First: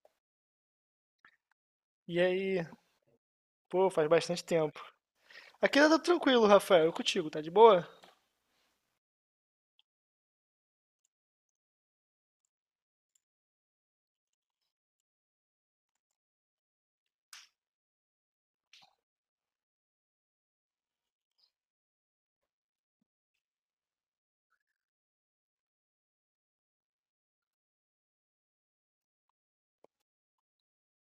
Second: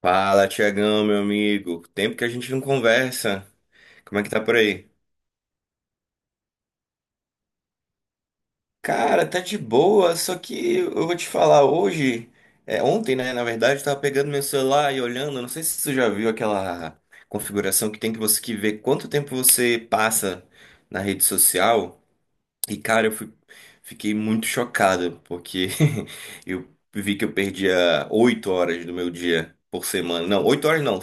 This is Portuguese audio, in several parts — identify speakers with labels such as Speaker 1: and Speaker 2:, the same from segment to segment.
Speaker 1: Fala, Tiagão, meu amigo. Tempo
Speaker 2: E
Speaker 1: que a gente não
Speaker 2: aí?
Speaker 1: conversa.
Speaker 2: Pô, faz
Speaker 1: Como é que tá
Speaker 2: bastante
Speaker 1: por
Speaker 2: tempo.
Speaker 1: aí?
Speaker 2: Aqui tá tudo tranquilo, Rafael. Eu contigo, tá de boa?
Speaker 1: Cara, tá de boa, só que eu vou te falar hoje, ontem, né, na verdade, eu tava pegando meu celular e olhando, não sei se você já viu aquela configuração que tem que você que ver quanto tempo você passa na rede social. E, cara, fiquei muito chocado, porque eu vi que eu perdia oito horas do meu dia por semana. Não, oito horas não,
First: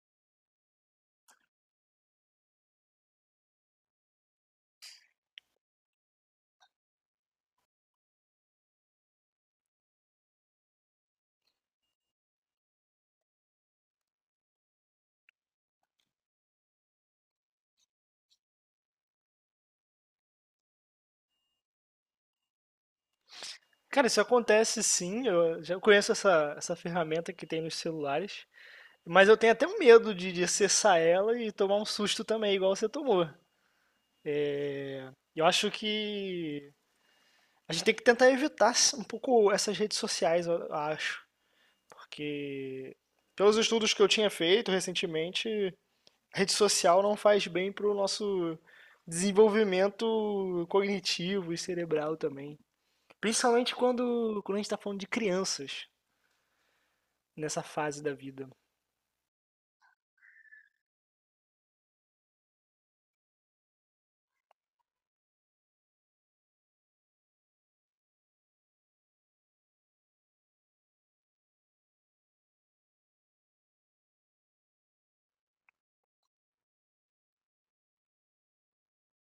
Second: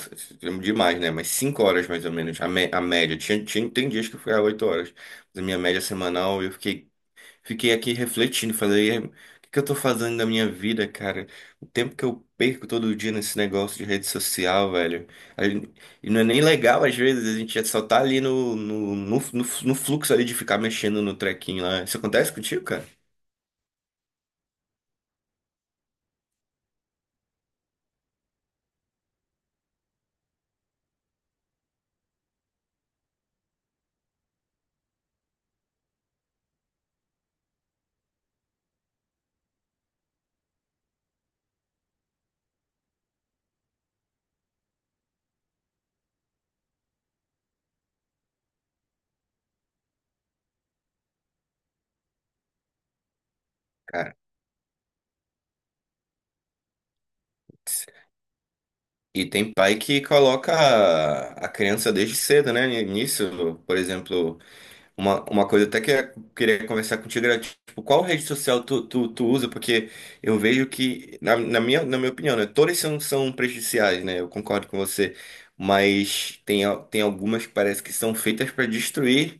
Speaker 1: demais, né? Mas cinco horas mais ou menos, a média. Tem dias que eu ficava oito horas. Mas a minha média semanal, fiquei aqui refletindo, falei, "É, o que que eu tô fazendo da minha vida, cara? O tempo que eu perco todo dia nesse negócio de rede social, velho. A gente- E não é nem legal, às vezes, a gente só tá ali no fluxo ali de ficar mexendo no trequinho lá. Isso acontece contigo, cara?
Speaker 2: Cara, isso acontece sim. Eu já conheço essa ferramenta que tem nos celulares. Mas eu tenho até um medo de acessar ela e tomar um susto também, igual você tomou. E eu acho que a gente tem que tentar evitar um pouco essas redes sociais, eu acho. Porque, pelos estudos que eu tinha feito recentemente, rede social não faz bem pro nosso desenvolvimento cognitivo e cerebral também. Principalmente
Speaker 1: Cara.
Speaker 2: quando a gente tá falando de crianças nessa fase da vida.
Speaker 1: E tem pai que coloca a criança desde cedo, né? Nisso, por exemplo. Uma coisa até que eu queria conversar contigo era, tipo, qual rede social tu usa? Porque eu vejo que, na minha opinião, né, todas são, são prejudiciais, né? Eu concordo com você. Mas tem algumas que parece que são feitas para destruir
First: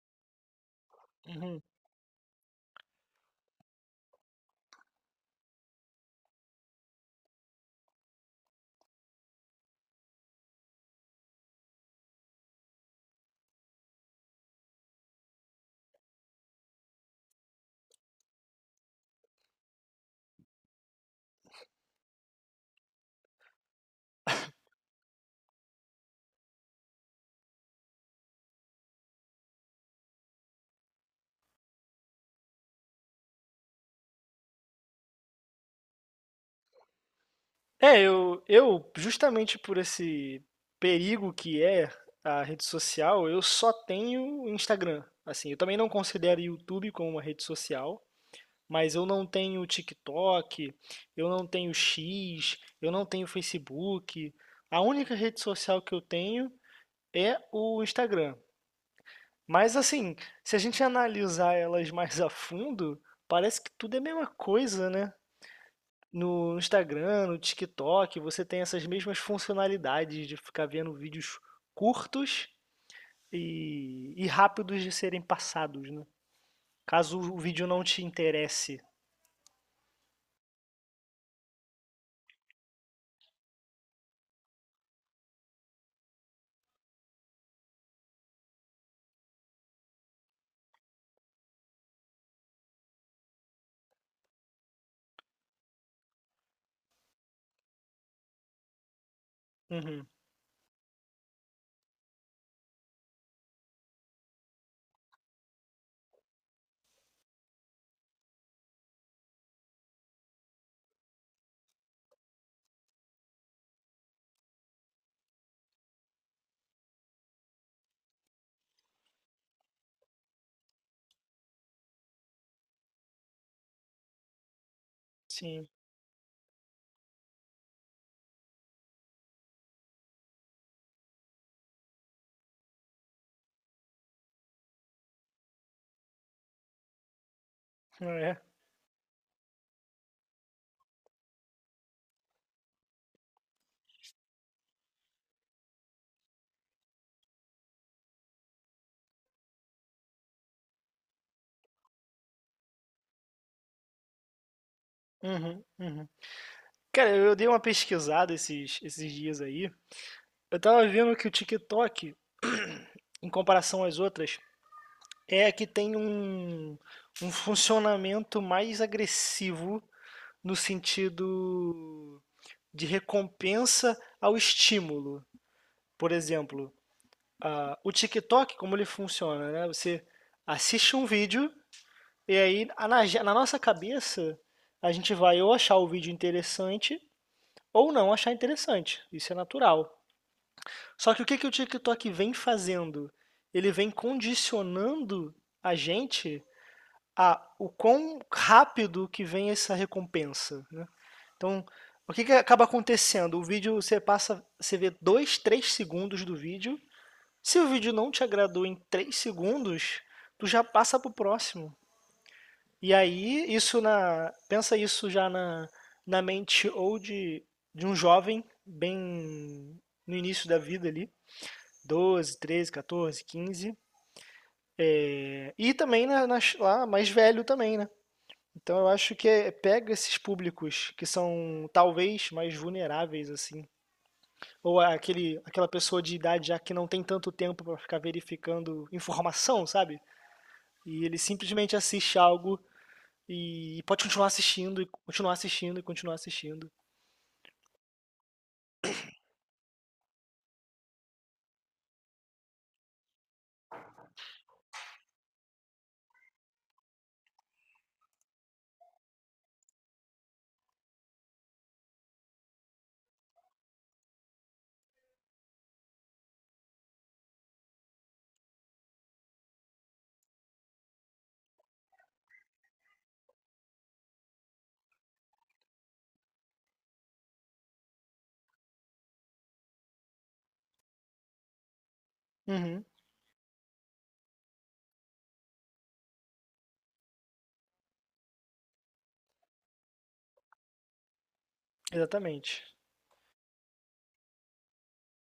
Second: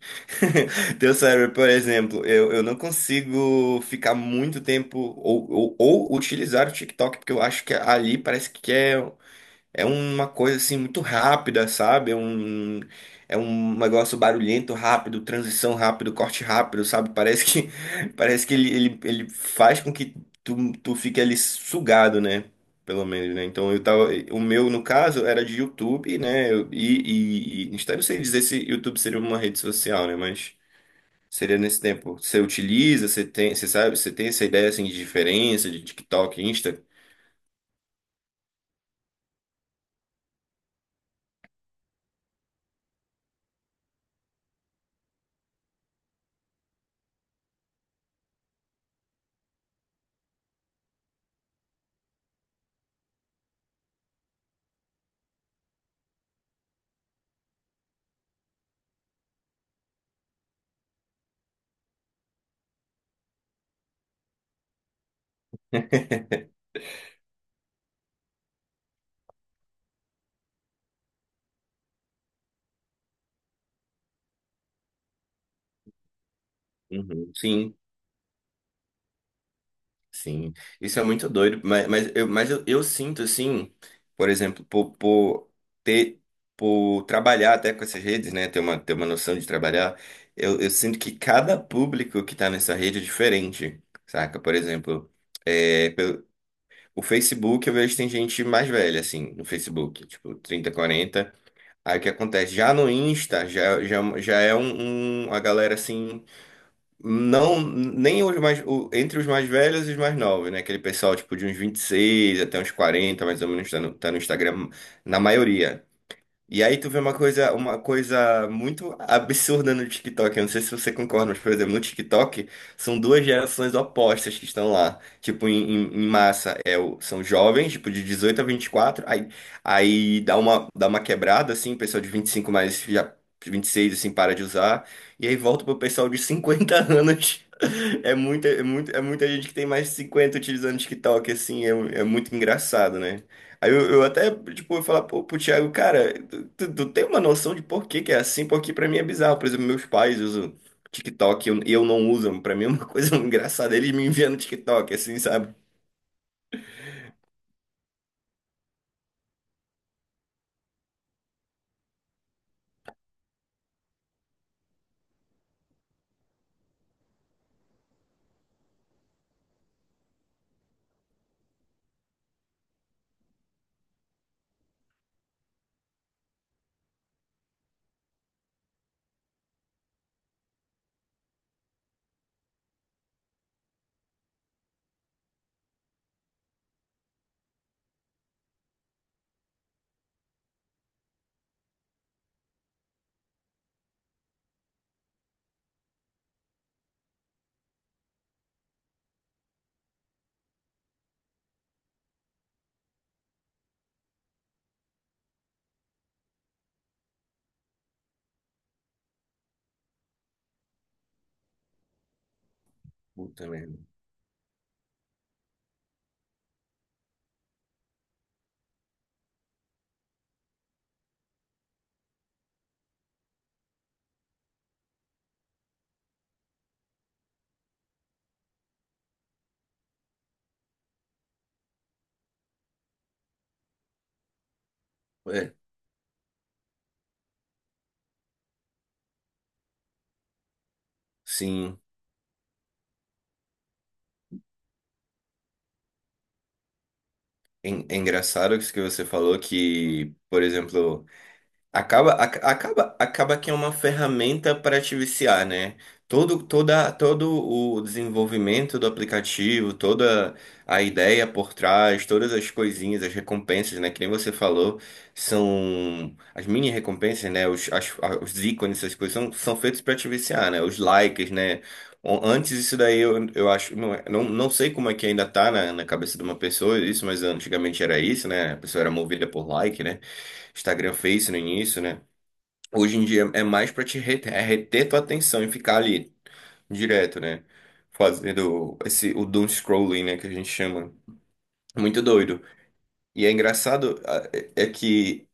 Speaker 1: teu cérebro.
Speaker 2: Uhum.
Speaker 1: Por exemplo, eu não consigo ficar muito tempo ou utilizar o TikTok, porque eu acho que ali parece que é. É uma coisa assim muito rápida, sabe? É um negócio barulhento, rápido, transição rápido, corte rápido, sabe? Parece que, parece que ele faz com que tu fique ali sugado, né? Pelo menos, né? Então eu tava. O meu, no caso, era de YouTube, né? Eu não sei dizer se YouTube seria uma rede social, né? Mas seria nesse tempo. Você utiliza, você tem, você sabe, Você tem essa ideia assim de diferença de TikTok, Insta?
Speaker 2: É, justamente por esse perigo que é a rede social, eu só tenho Instagram. Assim, eu também não considero YouTube como uma rede social, mas eu não tenho TikTok, eu não tenho X, eu não tenho Facebook. A única rede social que eu tenho é o Instagram. Mas assim, se a gente analisar elas mais a fundo, parece que tudo é a mesma coisa, né? No Instagram, no TikTok, você tem essas mesmas funcionalidades de ficar vendo vídeos curtos e rápidos de serem passados, né? Caso
Speaker 1: Uhum.
Speaker 2: o vídeo
Speaker 1: Sim.
Speaker 2: não te interesse.
Speaker 1: Sim, isso é muito doido, mas eu sinto assim, por exemplo, por ter, por trabalhar até com essas redes, né, ter ter uma noção de trabalhar, eu sinto que cada público que tá nessa rede é diferente, saca? Por exemplo, é, pelo- o Facebook eu vejo que tem gente mais velha, assim, no Facebook,
Speaker 2: Uhum,
Speaker 1: tipo 30 40 aí o que acontece? Já no Insta, já é um, uma galera assim não, nem os mais, o- entre os mais velhos e os mais novos, né? Aquele pessoal, tipo, de uns 26 até uns 40 mais ou menos, tá no Instagram, na maioria. E aí tu vê uma coisa muito absurda no TikTok. Eu não sei se você concorda, mas, por exemplo, no TikTok são duas gerações opostas que estão lá, tipo, em,
Speaker 2: sim,
Speaker 1: em- em massa. É, são jovens, tipo, de 18 a 24, aí dá uma quebrada, assim, pessoal de 25 mais já 26, assim, para de usar. E aí volta pro pessoal de 50 anos é
Speaker 2: é.
Speaker 1: muita, é muito, é muita gente que tem mais de 50 utilizando TikTok, assim, é, é muito engraçado, né? Aí eu falar pro Thiago, cara, tu tem uma noção de por que que é assim? Porque pra mim é bizarro. Por exemplo, meus pais usam TikTok e eu não uso. Pra mim é uma coisa engraçada. Eles me enviando TikTok, assim, sabe?
Speaker 2: Uhum, uhum. Cara, eu dei uma pesquisada esses dias aí. Eu tava vendo que o TikTok, em comparação às outras, é que tem um, um funcionamento mais agressivo no sentido de recompensa ao estímulo. Por exemplo, o TikTok, como ele funciona, né? Você assiste um vídeo e aí na nossa cabeça a gente vai ou achar o vídeo interessante ou não achar interessante. Isso é natural. Só que o que que o TikTok vem fazendo? Ele vem condicionando a gente a o quão rápido que vem essa recompensa, né? Então, o que que acaba acontecendo? O vídeo você passa, você vê 2, 3 segundos do vídeo. Se o vídeo não te agradou em 3 segundos, tu já passa pro próximo. E
Speaker 1: Puta
Speaker 2: aí,
Speaker 1: merda.
Speaker 2: isso pensa isso já na mente ou de um jovem bem no início da vida ali, 12, 13, 14, 15 é, e também lá mais velho também, né? Então eu acho que é- pega esses públicos que são talvez mais vulneráveis assim, ou aquele
Speaker 1: É,
Speaker 2: aquela pessoa de idade já que não tem tanto tempo para ficar verificando informação, sabe? E ele simplesmente
Speaker 1: sim.
Speaker 2: assiste algo e pode continuar assistindo e continuar assistindo e continuar assistindo.
Speaker 1: É, é engraçado isso que você falou que, por exemplo. Acaba que é uma ferramenta para te viciar, né? Todo o desenvolvimento do aplicativo, toda a ideia por trás, todas as coisinhas, as recompensas, né? Que nem você falou, são as mini recompensas, né? Os ícones, essas coisas são, são feitos para te viciar, né? Os likes, né? O- Antes isso daí eu acho, não, é- não, não sei como é que ainda tá na, na cabeça de uma pessoa isso, mas antigamente era isso, né? A pessoa era movida por like, né? Instagram, Face no início, né?
Speaker 2: Uhum,
Speaker 1: Hoje em dia é mais pra te reter, é reter tua atenção e ficar ali direto, né? Fazendo o doom scrolling, né? Que a gente chama. Muito doido.
Speaker 2: exatamente.
Speaker 1: E é engraçado que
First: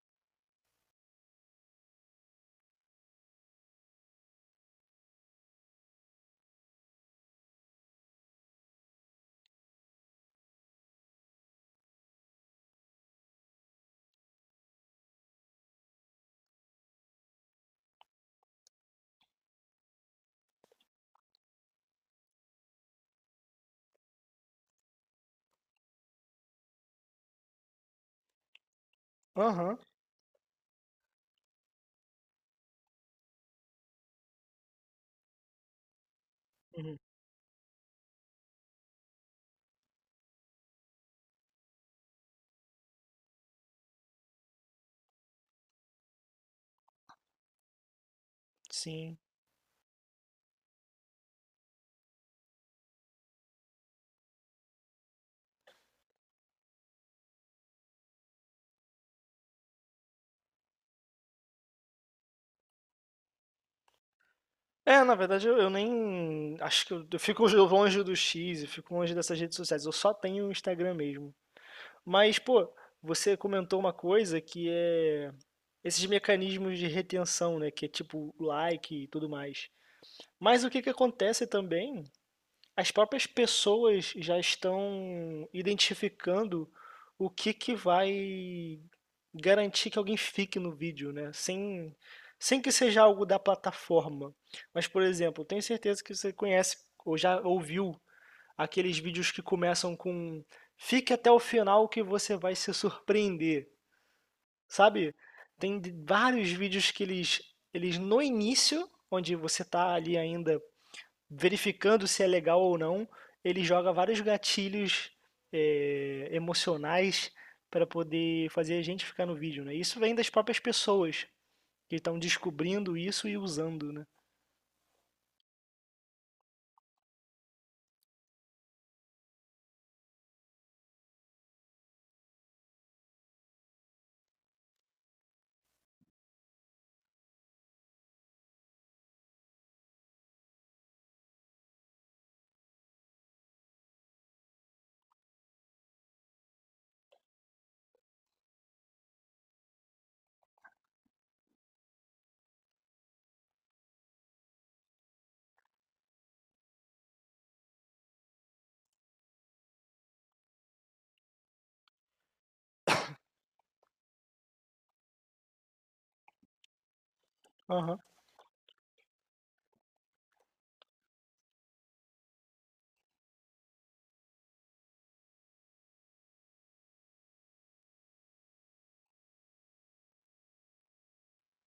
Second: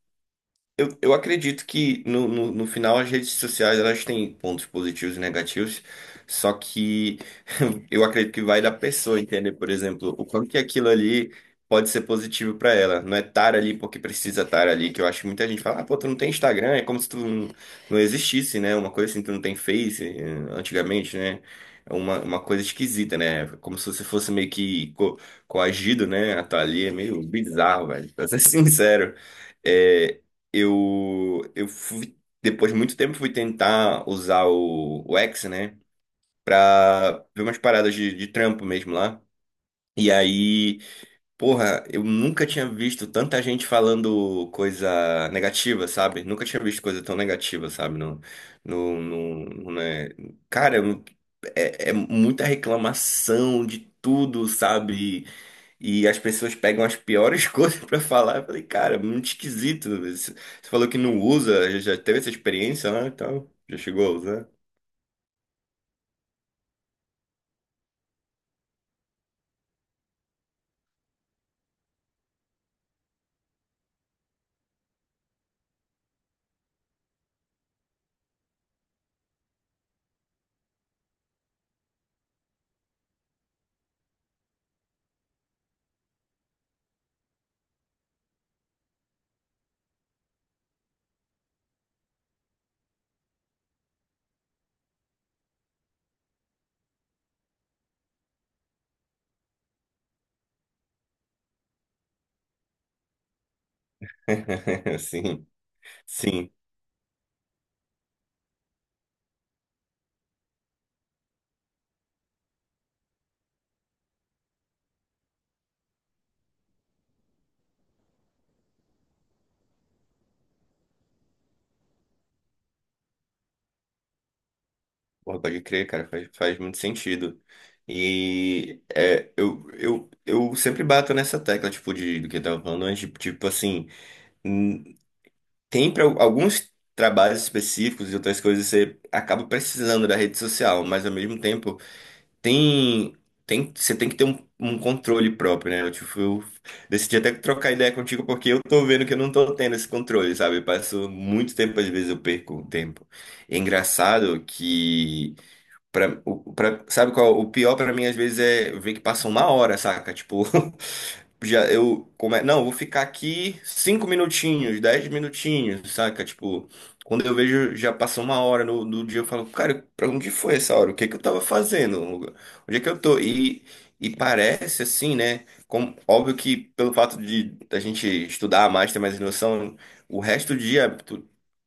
Speaker 1: eu acredito que no final as redes sociais elas têm pontos positivos e negativos, só que eu acredito que vai da pessoa entender, por exemplo, o quanto que aquilo ali pode ser positivo para ela. Não é estar ali porque precisa estar ali, que eu acho que muita gente fala, ah, pô, tu não tem Instagram, é como se tu não, não existisse, né? Uma coisa assim, tu não tem Face, eh, antigamente, né? É uma coisa esquisita, né? Como se você fosse meio que co coagido, né? A estar ali, é meio bizarro, velho, pra ser sincero.
Speaker 2: Aham.
Speaker 1: É, eu fui, depois de muito tempo, fui tentar usar o X, né?
Speaker 2: Uhum,
Speaker 1: Pra ver umas paradas de trampo mesmo lá. E aí, porra, eu nunca tinha visto tanta gente falando coisa negativa, sabe? Nunca tinha visto coisa tão negativa, sabe? No,
Speaker 2: sim.
Speaker 1: né? Cara, é, é muita reclamação de tudo, sabe? E as pessoas pegam as piores coisas pra falar. Eu falei, cara, muito esquisito. Você falou que não usa, já teve essa experiência, né? Então, já chegou a usar?
Speaker 2: É, na verdade eu nem acho que eu fico longe do X, eu fico longe dessas redes sociais. Eu só tenho o Instagram mesmo. Mas, pô, você comentou uma coisa que é esses mecanismos de retenção, né? Que é tipo like e tudo mais. Mas o que que acontece também? As próprias pessoas já estão identificando o que que vai garantir que alguém fique no vídeo, né? Sem que seja algo da plataforma. Mas, por exemplo, tenho certeza que você conhece ou já ouviu aqueles vídeos que começam com fique até o final que você vai se surpreender, sabe?
Speaker 1: Sim,
Speaker 2: Tem de- vários
Speaker 1: sim.
Speaker 2: vídeos que eles no início, onde você está ali ainda verificando se é legal ou não, ele joga vários gatilhos emocionais para poder fazer a gente ficar no vídeo, né? Isso vem das próprias pessoas que estão descobrindo isso e usando, né?
Speaker 1: Porra, pode crer, cara, faz muito sentido. E eu sempre bato nessa tecla, tipo, de, do que eu tava falando antes, tipo, tipo assim, hum, tem para alguns trabalhos específicos e outras coisas você acaba precisando da rede social, mas ao mesmo tempo. tem, você tem que ter um controle próprio, né? Eu, tipo, eu decidi até trocar ideia contigo porque eu tô vendo que eu não tô tendo esse controle, sabe? Eu passo muito tempo, às vezes eu perco o tempo. É engraçado que sabe qual é o pior pra mim, às vezes? É ver que passa uma hora, saca? Tipo, já eu. Como é, não, vou ficar aqui cinco minutinhos, dez minutinhos, saca? Tipo, quando eu vejo, já
Speaker 2: Aham.
Speaker 1: passou uma hora no, do dia, eu falo, cara, pra onde foi essa hora? O que que eu tava fazendo? Onde é que eu tô? E parece assim, né? Como, óbvio que pelo fato de a gente estudar mais, ter mais noção, o resto do dia.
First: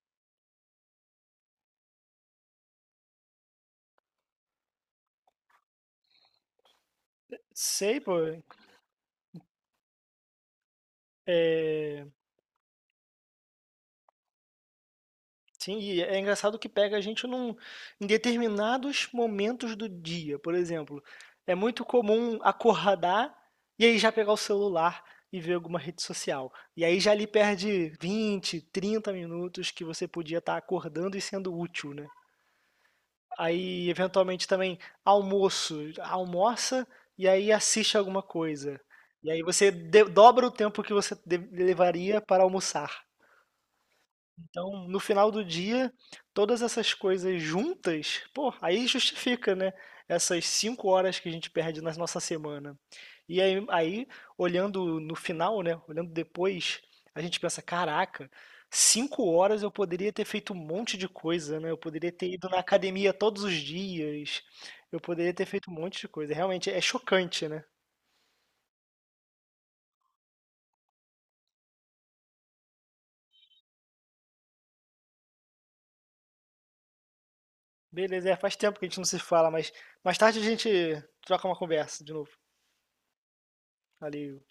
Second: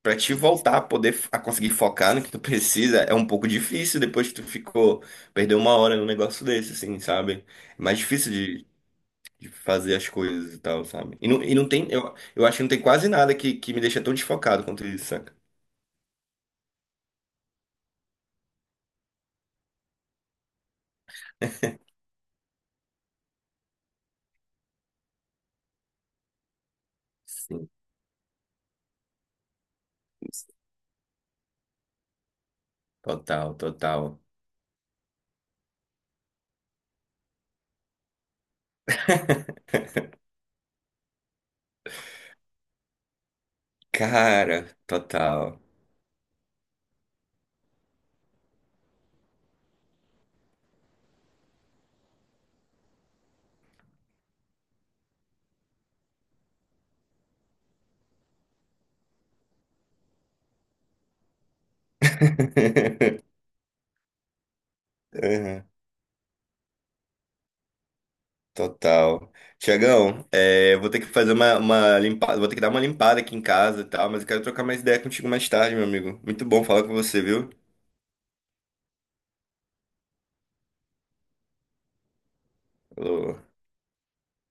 Speaker 1: Pra te voltar a conseguir focar no que tu precisa é um pouco difícil depois que perdeu uma hora num negócio desse, assim, sabe? É mais
Speaker 2: Sei, pô.
Speaker 1: difícil de fazer as coisas e tal, sabe? E não tem,
Speaker 2: É,
Speaker 1: eu acho que não tem quase nada que me deixa tão desfocado quanto isso, saca?
Speaker 2: sim, e é engraçado que pega a gente num, em determinados momentos do dia. Por exemplo, é muito comum acordar e aí já pegar o celular e ver alguma rede social. E aí já ali
Speaker 1: Sim,
Speaker 2: perde 20, 30 minutos que você podia estar acordando e sendo útil, né?
Speaker 1: total,
Speaker 2: Aí,
Speaker 1: total.
Speaker 2: eventualmente, também almoço. Almoça e aí assiste alguma coisa. E aí você de- dobra o tempo que você de- levaria para almoçar.
Speaker 1: Cara,
Speaker 2: Então, no final do
Speaker 1: total.
Speaker 2: dia, todas essas coisas juntas, pô, aí justifica, né? Essas 5 horas que a gente perde na nossa semana. E aí, aí, olhando no final, né? Olhando depois, a gente pensa, caraca, 5 horas eu poderia ter feito um monte de coisa, né? Eu poderia ter ido na academia todos os dias, eu poderia ter
Speaker 1: Uhum,
Speaker 2: feito um monte de coisa. Realmente é chocante, né?
Speaker 1: total. Tiagão, é, vou ter que fazer uma limpada, vou ter que dar uma limpada aqui em casa e tal, mas eu quero trocar mais ideia contigo mais tarde, meu amigo. Muito bom falar com você, viu?
Speaker 2: Beleza, é, faz tempo que a gente não se fala, mas mais tarde a gente troca uma conversa de novo.
Speaker 1: Alô,
Speaker 2: Valeu.